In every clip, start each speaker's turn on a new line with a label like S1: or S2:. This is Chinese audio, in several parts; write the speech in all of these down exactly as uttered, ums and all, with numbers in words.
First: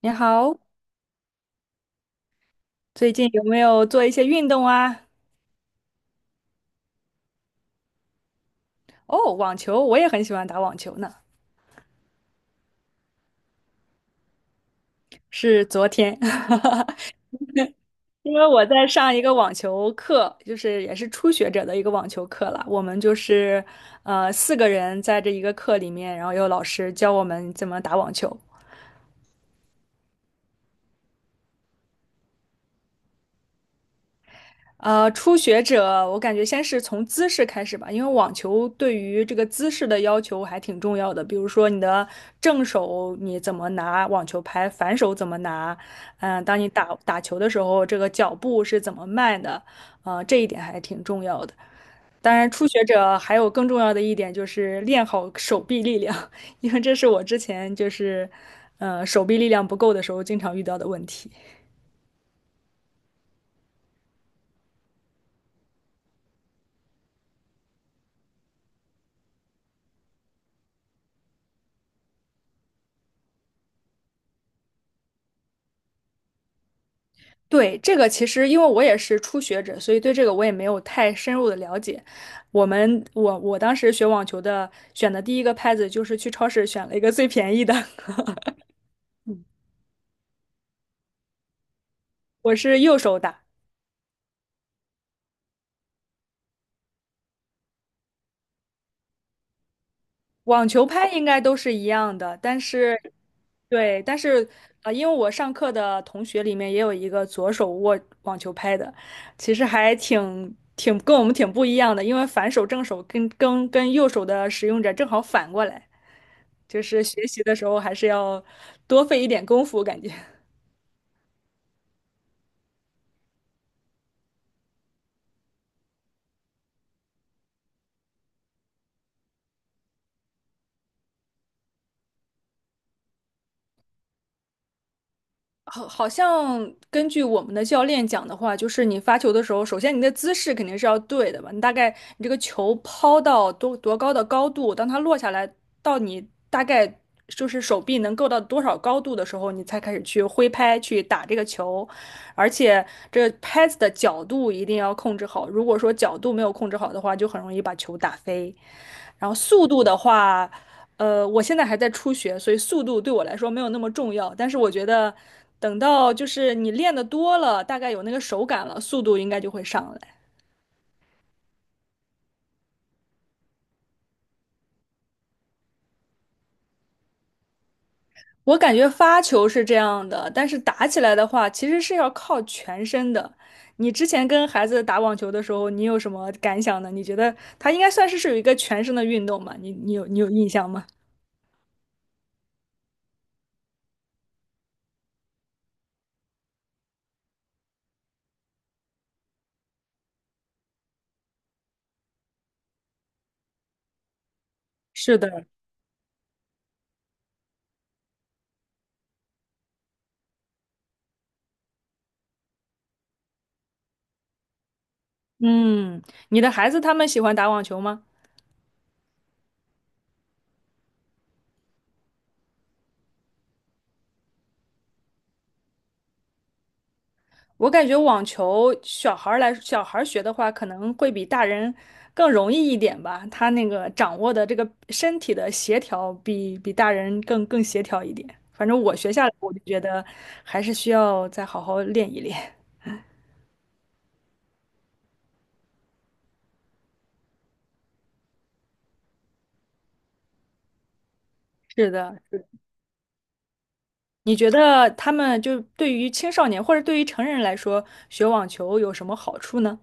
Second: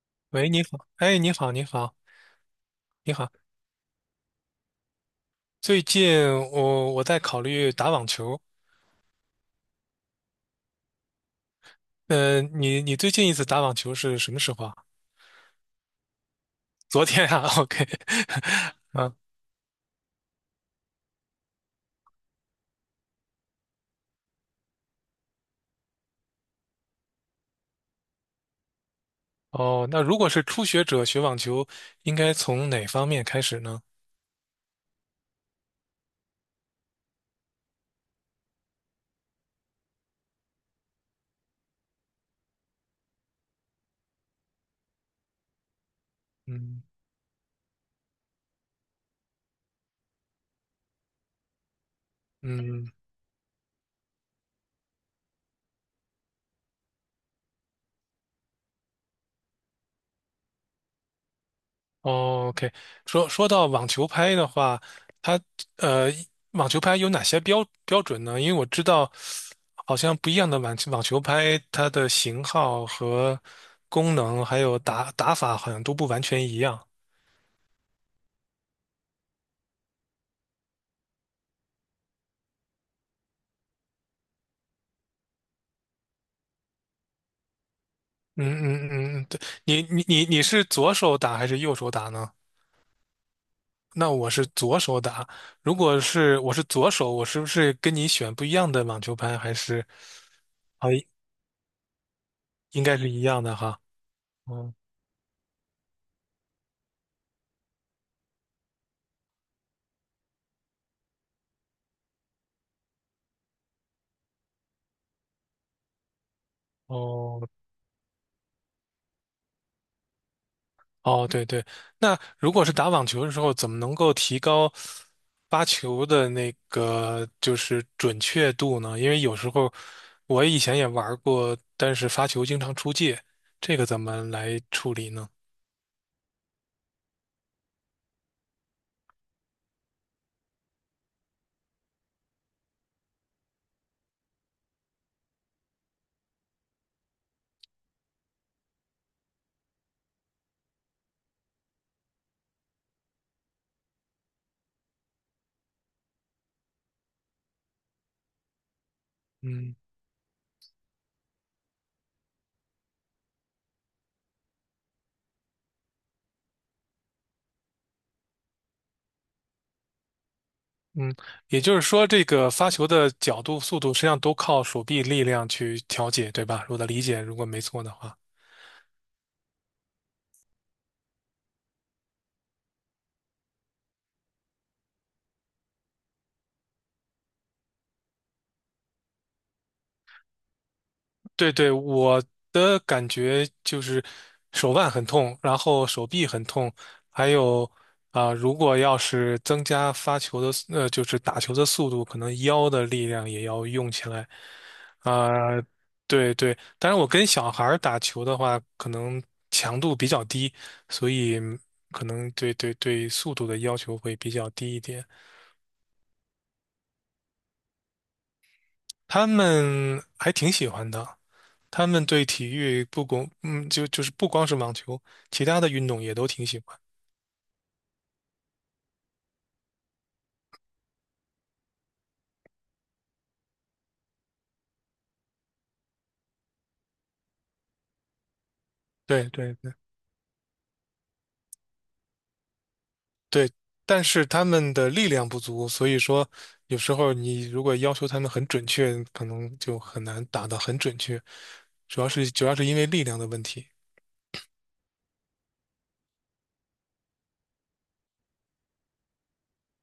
S1: 你
S2: 喂，
S1: 好，
S2: 你好，哎，你好，你好，
S1: 最
S2: 你
S1: 近
S2: 好。
S1: 有没有做一些运动啊？
S2: 最近我我在考虑打网球。
S1: 哦，网球，我也很喜欢打网球呢。
S2: 呃，你你最近一次打网球是什么时候啊？
S1: 是昨天，
S2: 昨天 啊 ，OK，
S1: 因为我在
S2: 啊。
S1: 上一个网球课，就是也是初学者的一个网球课了。我们就是呃四个人在这一个课里面，然后有老师教我们怎么打网球。
S2: 哦，那如果是初学者学网球，应该从哪方面开始呢？
S1: 呃，初学者，我感觉先是从姿势开始吧，因为网球对于这个姿势的要求还挺重要的。比如说你的正手你怎么拿网球拍，反手怎么拿，嗯、当你
S2: 嗯
S1: 打打球的时候，这个脚步是怎么迈的，呃，这一点还挺重要的。当然，初学
S2: 嗯。
S1: 者还有更重要的一点就是练好手臂力量，因为这是我之前就是，呃，手臂力量不够的时候经常遇到的问题。
S2: 哦 OK，说说到网球拍的话，它呃，网球拍有哪些标标准呢？因为我知道，好像不一样的网球网球拍，它的型号和功能还有打打法好像都不完全一样。
S1: 对，这个其实因为我也是初学者，所以对这个我也没有太深入的了解。我们我我当时学网球的，选的第一个拍子就是去超市选了一个最便宜的，
S2: 嗯嗯嗯，嗯对，你你你你是左手打还是右手打呢？
S1: 我是右手打，
S2: 那我是左手打，如果是我是左手，我是不是跟你选不一样的网球拍？还是
S1: 网球
S2: 啊，
S1: 拍应该都是一样的，但
S2: 应该
S1: 是
S2: 是一样的哈。
S1: 对，但是
S2: 嗯。
S1: 啊，因为我上课的同学里面也有一个左手握网球拍的，其实还挺挺跟我们挺不一样的，因为反手正手跟跟跟右手的使用者正好反过来。就是学
S2: 哦
S1: 习的时候还是要多费一点功夫，感觉
S2: 哦，对对，那如果是打网球的时候，怎么能够提高发球的那个就是准确度呢？因为有时候我以前也玩过，但是发球经常出界，这个怎么来处理呢？
S1: 好，好像根据我们的教练讲的话，就是你发球的时候，首先你的姿势肯定是要对的吧？你大概你这个球抛到多多高的高度，当它落下来到你大概就是手臂能够到多少高度的时候，你才开始去挥拍去打这个球，而且这拍子的角度一定要控制好，如果说角度没有控制好的话，就很容易把球打飞。然后速
S2: 嗯
S1: 度的话，呃，我现在还在初学，所以速度对我来说没有那么重要。但是我觉得，等到就是你练的多了，大概有那个手感了，速度应该就会上来。
S2: 嗯，也就是说，这个发球的角度、速度，实际上都靠手臂力量去调节，对吧？我的理解，如果没错的话。
S1: 我感觉发球是这样的，但是打起来的话，其实是要靠全身的。你之前跟孩子打网球的时候，你有什么感想呢？你觉得它应该算是是有一个全身的运动嘛？你你有你有印象吗？
S2: 对对，我的感觉就是手腕很痛，然后手臂很痛，还有啊、如果要是增加发球的速呃，就是打球的速度，可能腰的力量也要用起来。
S1: 是的。
S2: 啊、对对，但是我跟小孩儿打球的话，可能强度比较低，所以可能对对对速度的要求会比较低一点。
S1: 嗯，你的孩子他们喜欢打网球吗？
S2: 他们还挺喜欢的。他们对体育不光，嗯，就就是不光是网球，其他的运动也都挺喜欢。
S1: 我感觉网球小孩儿来，小孩儿学的话，可能会比大人更容易一点吧。他那个掌握的这个身体的协调比，比大人更更协调一点。反正我学下
S2: 对
S1: 来，我
S2: 对
S1: 就
S2: 对
S1: 觉得还是需要再好好练一练。
S2: 对，但是他们的力量不足，所以说有时候你如果要求他们很准确，可能就很难打得很准确，
S1: 是
S2: 主要
S1: 的，
S2: 是主要是因为力量的问题。
S1: 你觉得他们就对于青少年或者对于成人来说，学网球有什么好处呢？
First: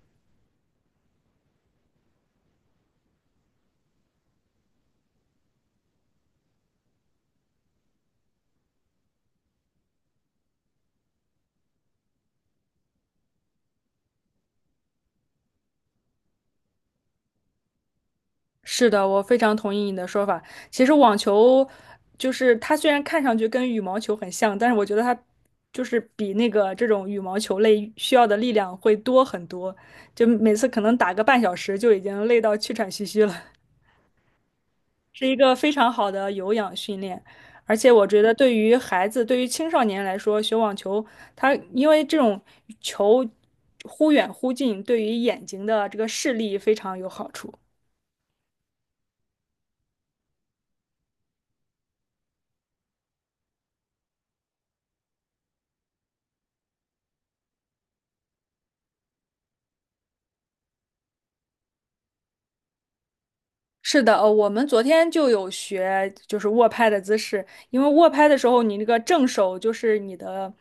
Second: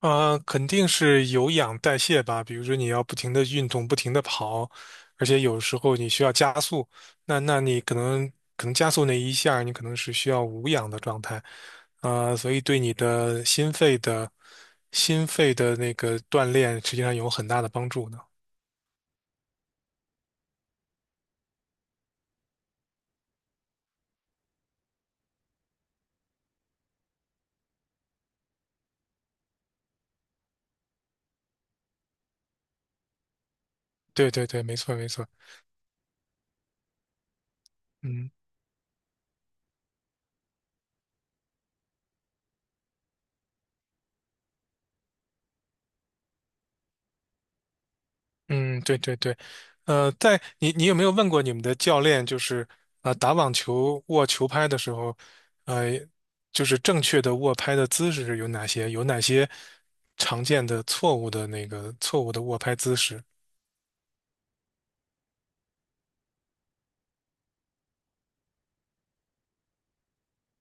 S2: 啊，肯定是有氧代谢吧。比如说，你要不停的运动，不停的跑，而且有时候你需要加速，那那你可能可能加速那一下儿你可能是需要无氧的状态。呃，所以对你的心肺的心肺的那个锻炼，实际上有很大的帮助的。
S1: 是的，我非常同意你的说法。其实网球就是它虽然看上去跟羽毛球很像，但是我觉得它就是比那个这种羽毛球类需要的力量会多很多，就每次可能打个半小时就已经累到气喘吁吁了，
S2: 对对对，没错没
S1: 是
S2: 错。
S1: 一个非常好的有氧训练。而且我觉
S2: 嗯。
S1: 得对于孩子，对于青少年来说，学网球，它因为这种球忽远忽近，对于眼睛的这个视力非常有好处。
S2: 嗯，对对对。呃，在你你有没有问过你们的教练，就是啊、呃打网球握球拍的时候，呃，就是正确的握拍的姿势有哪些？有哪些常见的错误的那个错误的握拍姿势？
S1: 是的，呃，我们昨天就有学，就是握拍的姿势。因为握拍的时候，你那个正手就是你的，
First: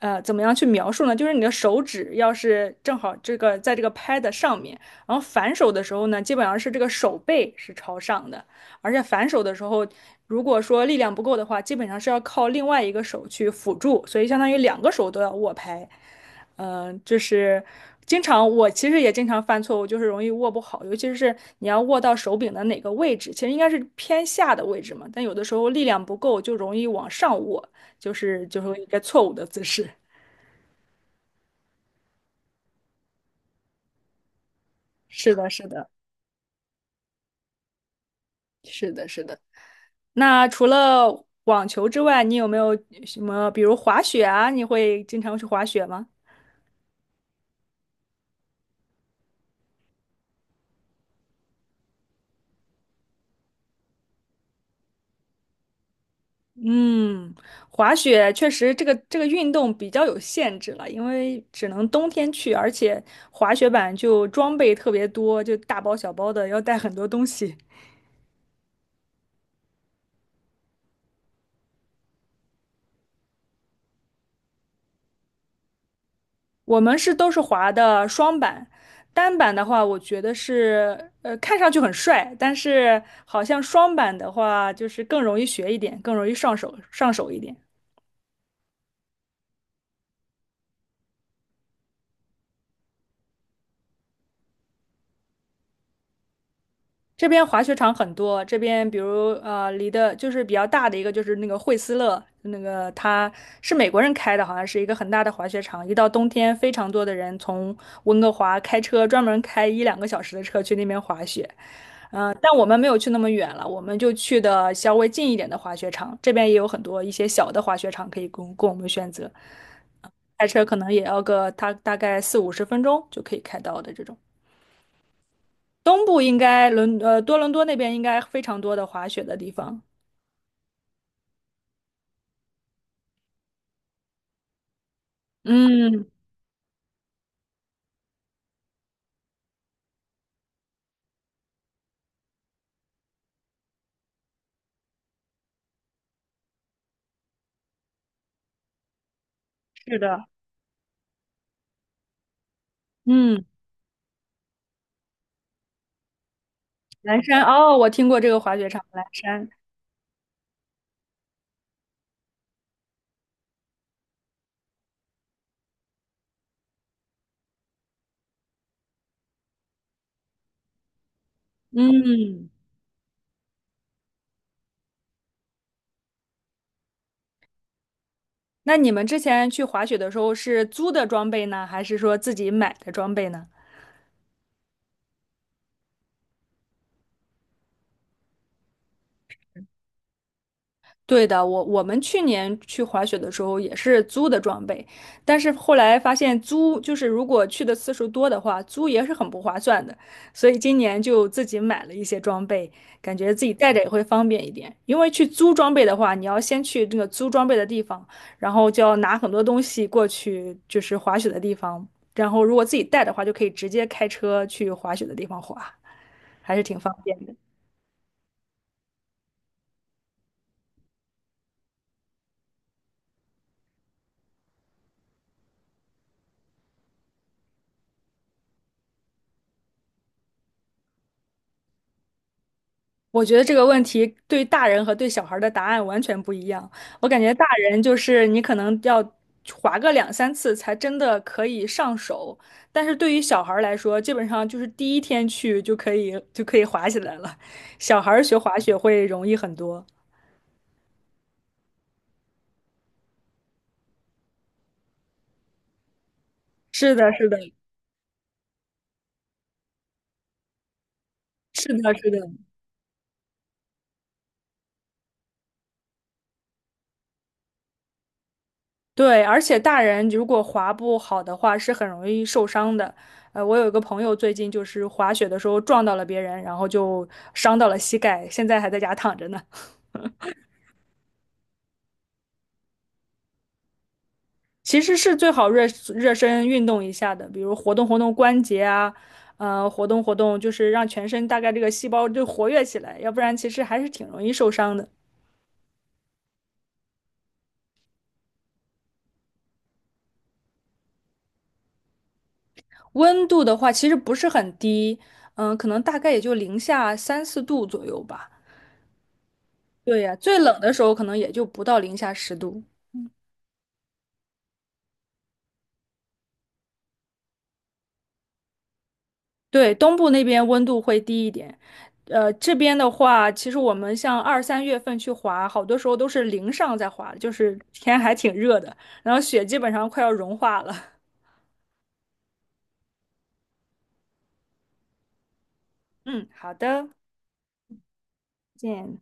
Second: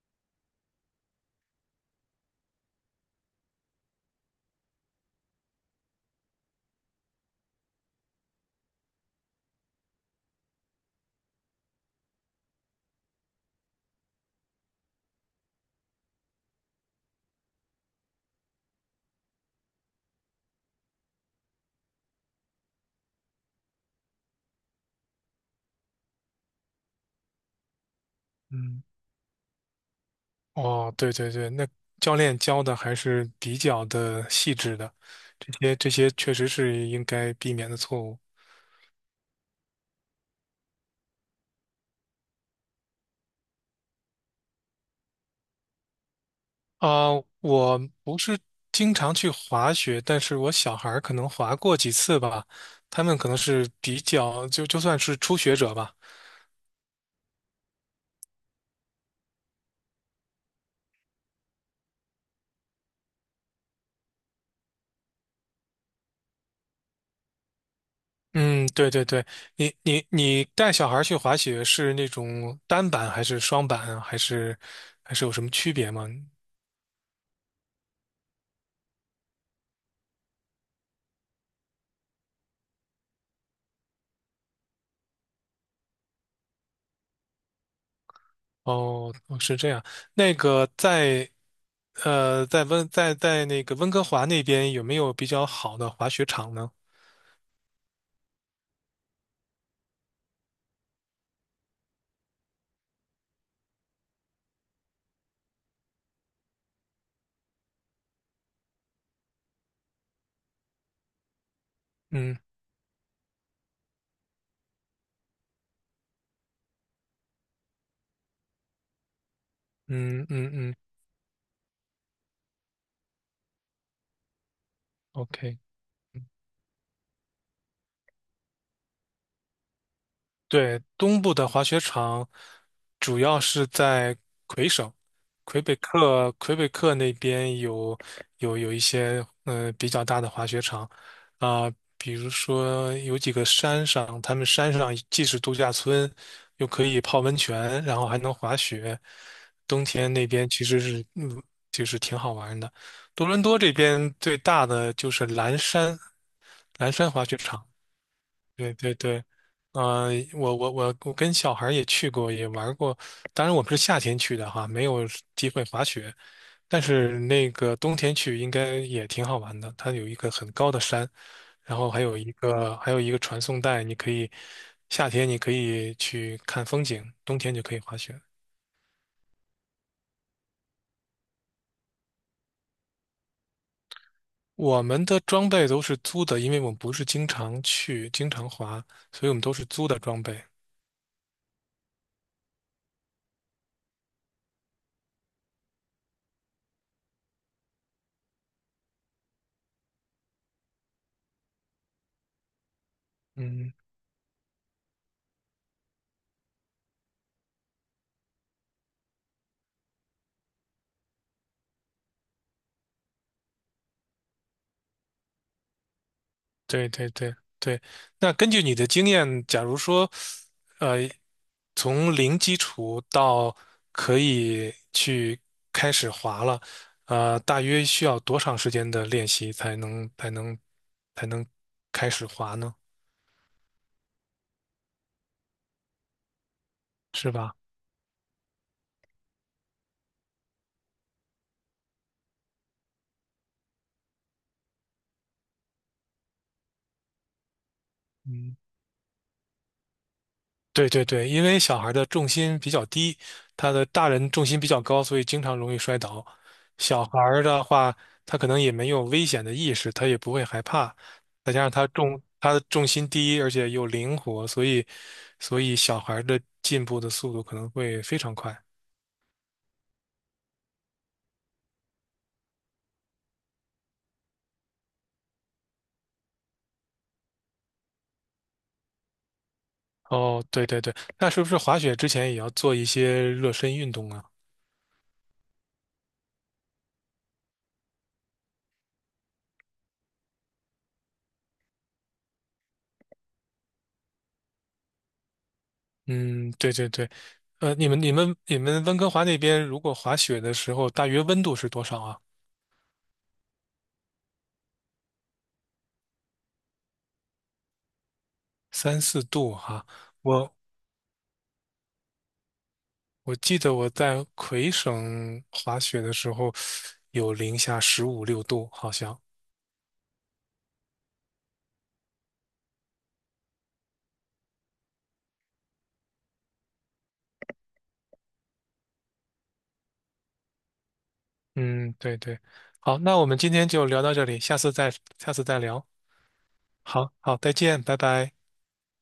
S1: 呃，怎么样去描述呢？就是你的手指要是正好这个在这个拍的上面，然后反手的时候呢，基本上是这个手背是朝上的，而且反手的时候，如果说力量不够的话，基本上是要靠另外一个手去辅助，所以相当于两个手都要握拍。嗯，呃就是经常我其实也经常犯错误，就是容易握不好，尤其是你要握到手柄的哪个位置，其实应该是偏下的位置嘛，但有的时候力量不够，就容易往上握，就是就是
S2: 嗯。
S1: 一个错误的姿势。
S2: 哦，对对对，那教练教的还是比较的细致的，
S1: 是的，
S2: 这
S1: 是
S2: 些
S1: 的，
S2: 这些确实是应该避免的错误。
S1: 是的，是的。那除了网球之外，你有没有什么，比如滑雪啊？你会经常去滑雪吗？
S2: 啊、我不是经常去滑雪，但是我小孩儿可能滑过几次吧，他们可能是比较就就算是初学者吧。
S1: 嗯，滑雪确实这个这个运动比较有限制了，因为只能冬天去，而且滑雪板就装备特别多，就大包小包的要带很多东西。
S2: 嗯，对对对，你你你带小孩儿去滑雪是那种单板还是双板啊，还是还是有什么区别吗？
S1: 我们是都是滑的双板，单板的话，我觉得是呃看上去很帅，但是好像双板的话就是更容易学一点，更容易上手上手一点。
S2: 哦哦是这样。那个在呃在温在在那个温哥华那边有没有比较好的滑雪场呢？
S1: 这边滑雪场很多，这边比如呃，离的就是比较大的一个就是那个惠斯勒，那个它是美国人开的，好像是一个很大的滑雪场。一到冬天，非常多的人从温哥华开车，专门开一两个小时的车去那边滑雪。嗯、呃
S2: 嗯
S1: 但我们没有去那么远了，我们就去的稍微近一点的滑雪场。这边也有很多一些小的滑雪场可以供供我们选择，
S2: 嗯
S1: 开
S2: 嗯
S1: 车
S2: 嗯
S1: 可能也要个大大概四五十分钟就可以开到的这种。
S2: ，OK。
S1: 东部应该伦呃多伦多那边应该非常多的滑雪的地方。
S2: 对，东部的滑雪场主要是在魁省，魁北
S1: 嗯，
S2: 克，魁北克那边有有有一些呃比较大的滑雪场啊，比如说有几个山上，他们山上既是度假村，又可以泡温泉，然后还能滑雪。冬
S1: 是
S2: 天那
S1: 的，
S2: 边其实是嗯，就是挺好玩的。多伦
S1: 嗯，
S2: 多这边最大的就是蓝山，蓝山
S1: 蓝
S2: 滑雪
S1: 山
S2: 场。
S1: 哦，我听过这个滑雪
S2: 对
S1: 场，
S2: 对
S1: 蓝
S2: 对，
S1: 山。
S2: 啊、我我我我跟小孩儿也去过，也玩儿过。当然，我们是夏天去的哈，没有机会滑雪。但是那个冬天去应该也挺好玩的，它有一个很高的山，然后还有一
S1: 嗯，
S2: 个还有一个传送带，你可以夏天你可以去看风景，冬天就可以滑雪。
S1: 那你们之前去滑雪的时候是租的装备呢，还是说自己买的装备呢？
S2: 我们的装备都是租的，因为我们不是经常去、经常滑，所以我们都是租的装备。
S1: 对的，我我们去年去滑雪的时候也是租的装备，但是后来发现租就是如果去的次数多的话，租也是很不划算的，所以今年就自己买了一些装备，感觉自己带
S2: 嗯，
S1: 着也会方便一点。因为去租装备的话，你要先去那个租装备的地方，然后就要拿很多东西过去，就是滑雪的地方，然后如果自己带的话，就可以直接开车去滑雪的地方滑，还是挺
S2: 对
S1: 方
S2: 对
S1: 便。
S2: 对对。那根据你的经验，假如说呃，从零基础到可以去开始滑了，呃，大约需要多长时间的练习才能才能才能开始滑呢？
S1: 我觉得这个问题对大人和对小孩儿的答案完全不一样。我感
S2: 是
S1: 觉大
S2: 吧？
S1: 人就是你可能要滑个两三次才真的可以上手，但是对于小孩儿来说，基本上就是第一天去就可以就可以滑起来了。小孩儿学
S2: 嗯
S1: 滑雪会容易很多。
S2: 对对对，因为小孩的重心比较低，他的大人重心比较高，所以经常容易摔倒。
S1: 是
S2: 小
S1: 的，
S2: 孩
S1: 是的，
S2: 儿的话，他可能也没有危险的意识，他也不会害怕，再加
S1: 是
S2: 上他
S1: 的，是
S2: 重
S1: 的。
S2: 他的重心低，而且又灵活，所以所以小孩儿的进步的速度可能会非常快。
S1: 对，而且大人如果滑不好的话，是很容易受伤的。呃，我有一个朋友最近就是滑雪的时候撞到了别人，然后就伤到了膝盖，现在还在家躺着呢。
S2: 哦，对对对，那是不是滑雪之前也要做一些热身运动啊？
S1: 其实是最好热热身运动一下的，比如活动活动关节啊，呃，活动活动，就是让全身大概这个细胞就活跃起来，要不然其实还是挺容易受伤的。
S2: 嗯，对对对。呃，你们你们你们温哥华那边如果滑雪的时候，大约温度是多少啊？
S1: 温度的话，其实不是很低，嗯、可能大概也就零下三四度左右吧。
S2: 三四度哈、
S1: 对呀，最
S2: 我
S1: 冷的时候可能也就不到零下十度。
S2: 我记得我在魁省滑雪的时候有零下十五六度，好像。
S1: 对，东部那边温度会低一点，呃，这边的话，其实我们像二三月份去滑，好多时候都是零上在滑，就是天还挺热的，然后雪基本上快要融化了。
S2: 嗯，对对。好，那我们今天就聊到这里，下次再下次再聊。
S1: 嗯，好的，再
S2: 好好，再见，拜拜。
S1: 见。